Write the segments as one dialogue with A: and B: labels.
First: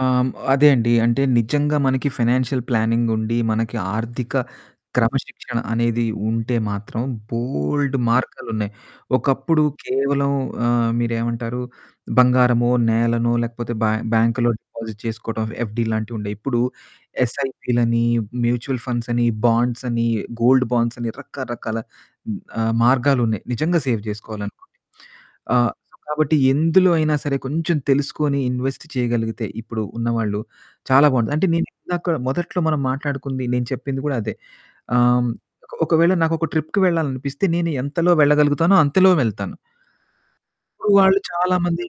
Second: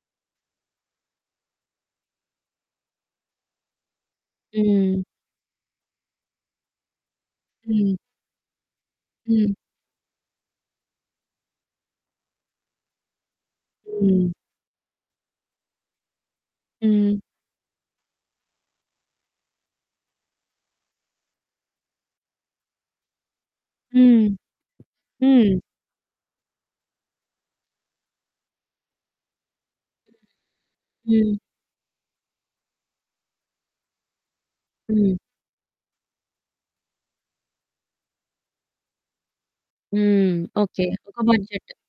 A: ఆహ్, హ్మ్. అదే అండి. అంటే నిజంగా మనకి ఫినాన్షియల్ ప్లానింగుండి. మనకి ఆర్థిక
B: హ్మ్.
A: క్రమశిక్షణ అనేది ఉంటే మాత్రం
B: హ్మ్.
A: బోల్డు మార్గాలున్నాయి.
B: హ్మ్.
A: ఒకప్పుడు కేవలం ఆహ్, మీరేమంటారు? బంగారమో, నేలనో లేకపోతే బ్యా
B: హ్మ్.
A: బ్యాంకులో డిపాజిట్ చేసుకోవడం. ఎఫ్డీ లాంటివి ఉండేవి. ఇప్పుడు
B: హ్మ్.
A: ఎస్ఐపిలని, మ్యూచువల్ ఫండ్స్ అని బాండ్స్ అని గోల్డ్ బాండ్స్ అని రకరకాల ఆహ్, మార్గాలు ఉన్నాయి. నిజంగా సేవ్
B: హ్మ్.
A: చేసుకోవాలనుకుంటే.
B: హ్మ్.
A: ఆహ్, కాబట్టి ఎందులో అయినా సరే కొంచెం తెలుసుకొని ఇన్వెస్ట్ చేయగలిగితే, ఇప్పుడు ఉన్నవాళ్ళు చాలా బావుంటుంది.
B: హ్మ్.
A: అంటే నేనిందాక మొదట్లో మనం మాట్లాడుకుంది నేను చెప్పింది గూడా అదే. ఆహ్,
B: హ్మ్.
A: హ్మ్. ఒక ఒకవేళ నాకొక ట్రిప్‌కి వెళ్ళాలి అనిపిస్తే నేను ఎంతలో వెళ్ళగలుగుతానో అంతలో వెళ్తాను.
B: హ్మ్. ఓకే.
A: ఇప్పుడు
B: ఒక
A: వాళ్ళు
B: బడ్జెట్
A: చాలామంది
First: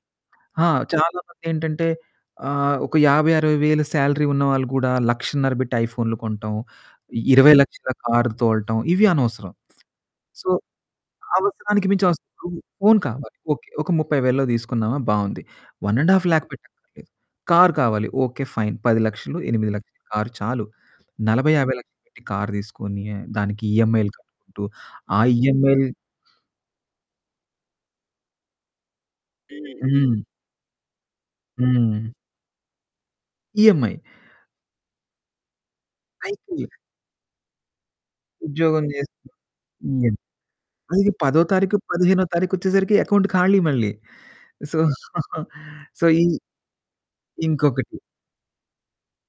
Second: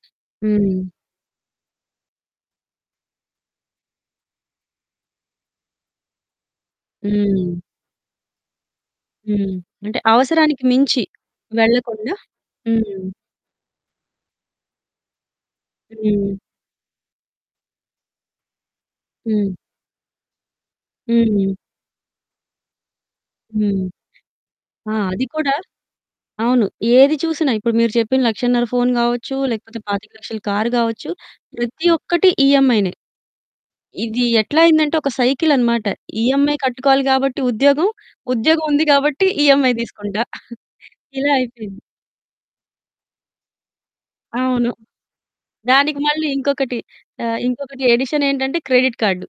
A: హా!
B: హ్మ్.
A: చాలామంది ఏంటంటే ఆహ్, ఒక 50, 60 వేలు సాలరీ ఉన్నవాళ్లు గూడా 1,50,000 బెట్టి ఐఫోన్లు కొనటం. ఇరవై
B: హ్మ్.
A: లక్షల కారు తోలటం ఇవి అనవసరం.
B: హ్మ్. అంటే
A: సో,
B: అవసరానికి మించి
A: అవసరానికి మించి
B: వెళ్ళకుండా
A: వస్తువు ఫోను
B: హ్మ్.
A: కావాలి. ఓకే. ఒక 30,000లలో తీసుకున్నామా బావుంది. వన్ అండ్ హాల్ఫ్
B: హ్మ్.
A: లాఖ్ పెట్టడం ఏంటి. కారు కావాలి. ఓకే. ఫైన్ పది లక్షలు
B: హ్మ్.
A: ఎనిమిది లక్షల కారు చాలు నలభై
B: హ్మ్.
A: యాభై లక్షలు పెట్టి కారు తీసుకొని, దానికి
B: హ్మ్.
A: ఈఎంఐలు కట్టుకుంటూ
B: ఆ!
A: ఆ
B: అది కూడా
A: ఈఎంయల్
B: అవును. ఏది చూసినా ఇప్పుడు మీరు చెప్పిన 1,50,000 ఫోను గావచ్చు
A: హ్మ్,
B: లేకపోతే పాతిక
A: హ్మ్.
B: లక్షల కారు గావచ్చు. ప్రతి
A: హ్మ్.
B: ఒక్కటి ఈఎంఐనే
A: ఈఎంఐ.
B: ఇది ఎట్లా అయిందంటే ఒక సైకిల్ అన్నమాట. ఈఎంఐ
A: అయితే
B: కట్టుకోవాలి గాబట్టి ఉద్యోగం. ఉద్యోగం ఉంది
A: ఉద్యోగం జేసి
B: గాబట్టి ఈఎంఐ
A: హ్మ్.
B: తీసుకుంటా.
A: అది
B: ఇలా
A: పదో తారీఖు,
B: అయిపోయింది.
A: పదిహేనో తారీఖొచ్చేసరికి అకౌంట్ ఖాళీ మళ్ళీ.
B: అవును.
A: సో,
B: దానికి
A: సో, ఈ
B: మళ్ళీ ఇంకొకటి ఆహ్, ఇంకొకటి
A: ఇంకొకటి
B: ఎడిషన్ ఏంటంటే క్రెడిట్ కార్డు.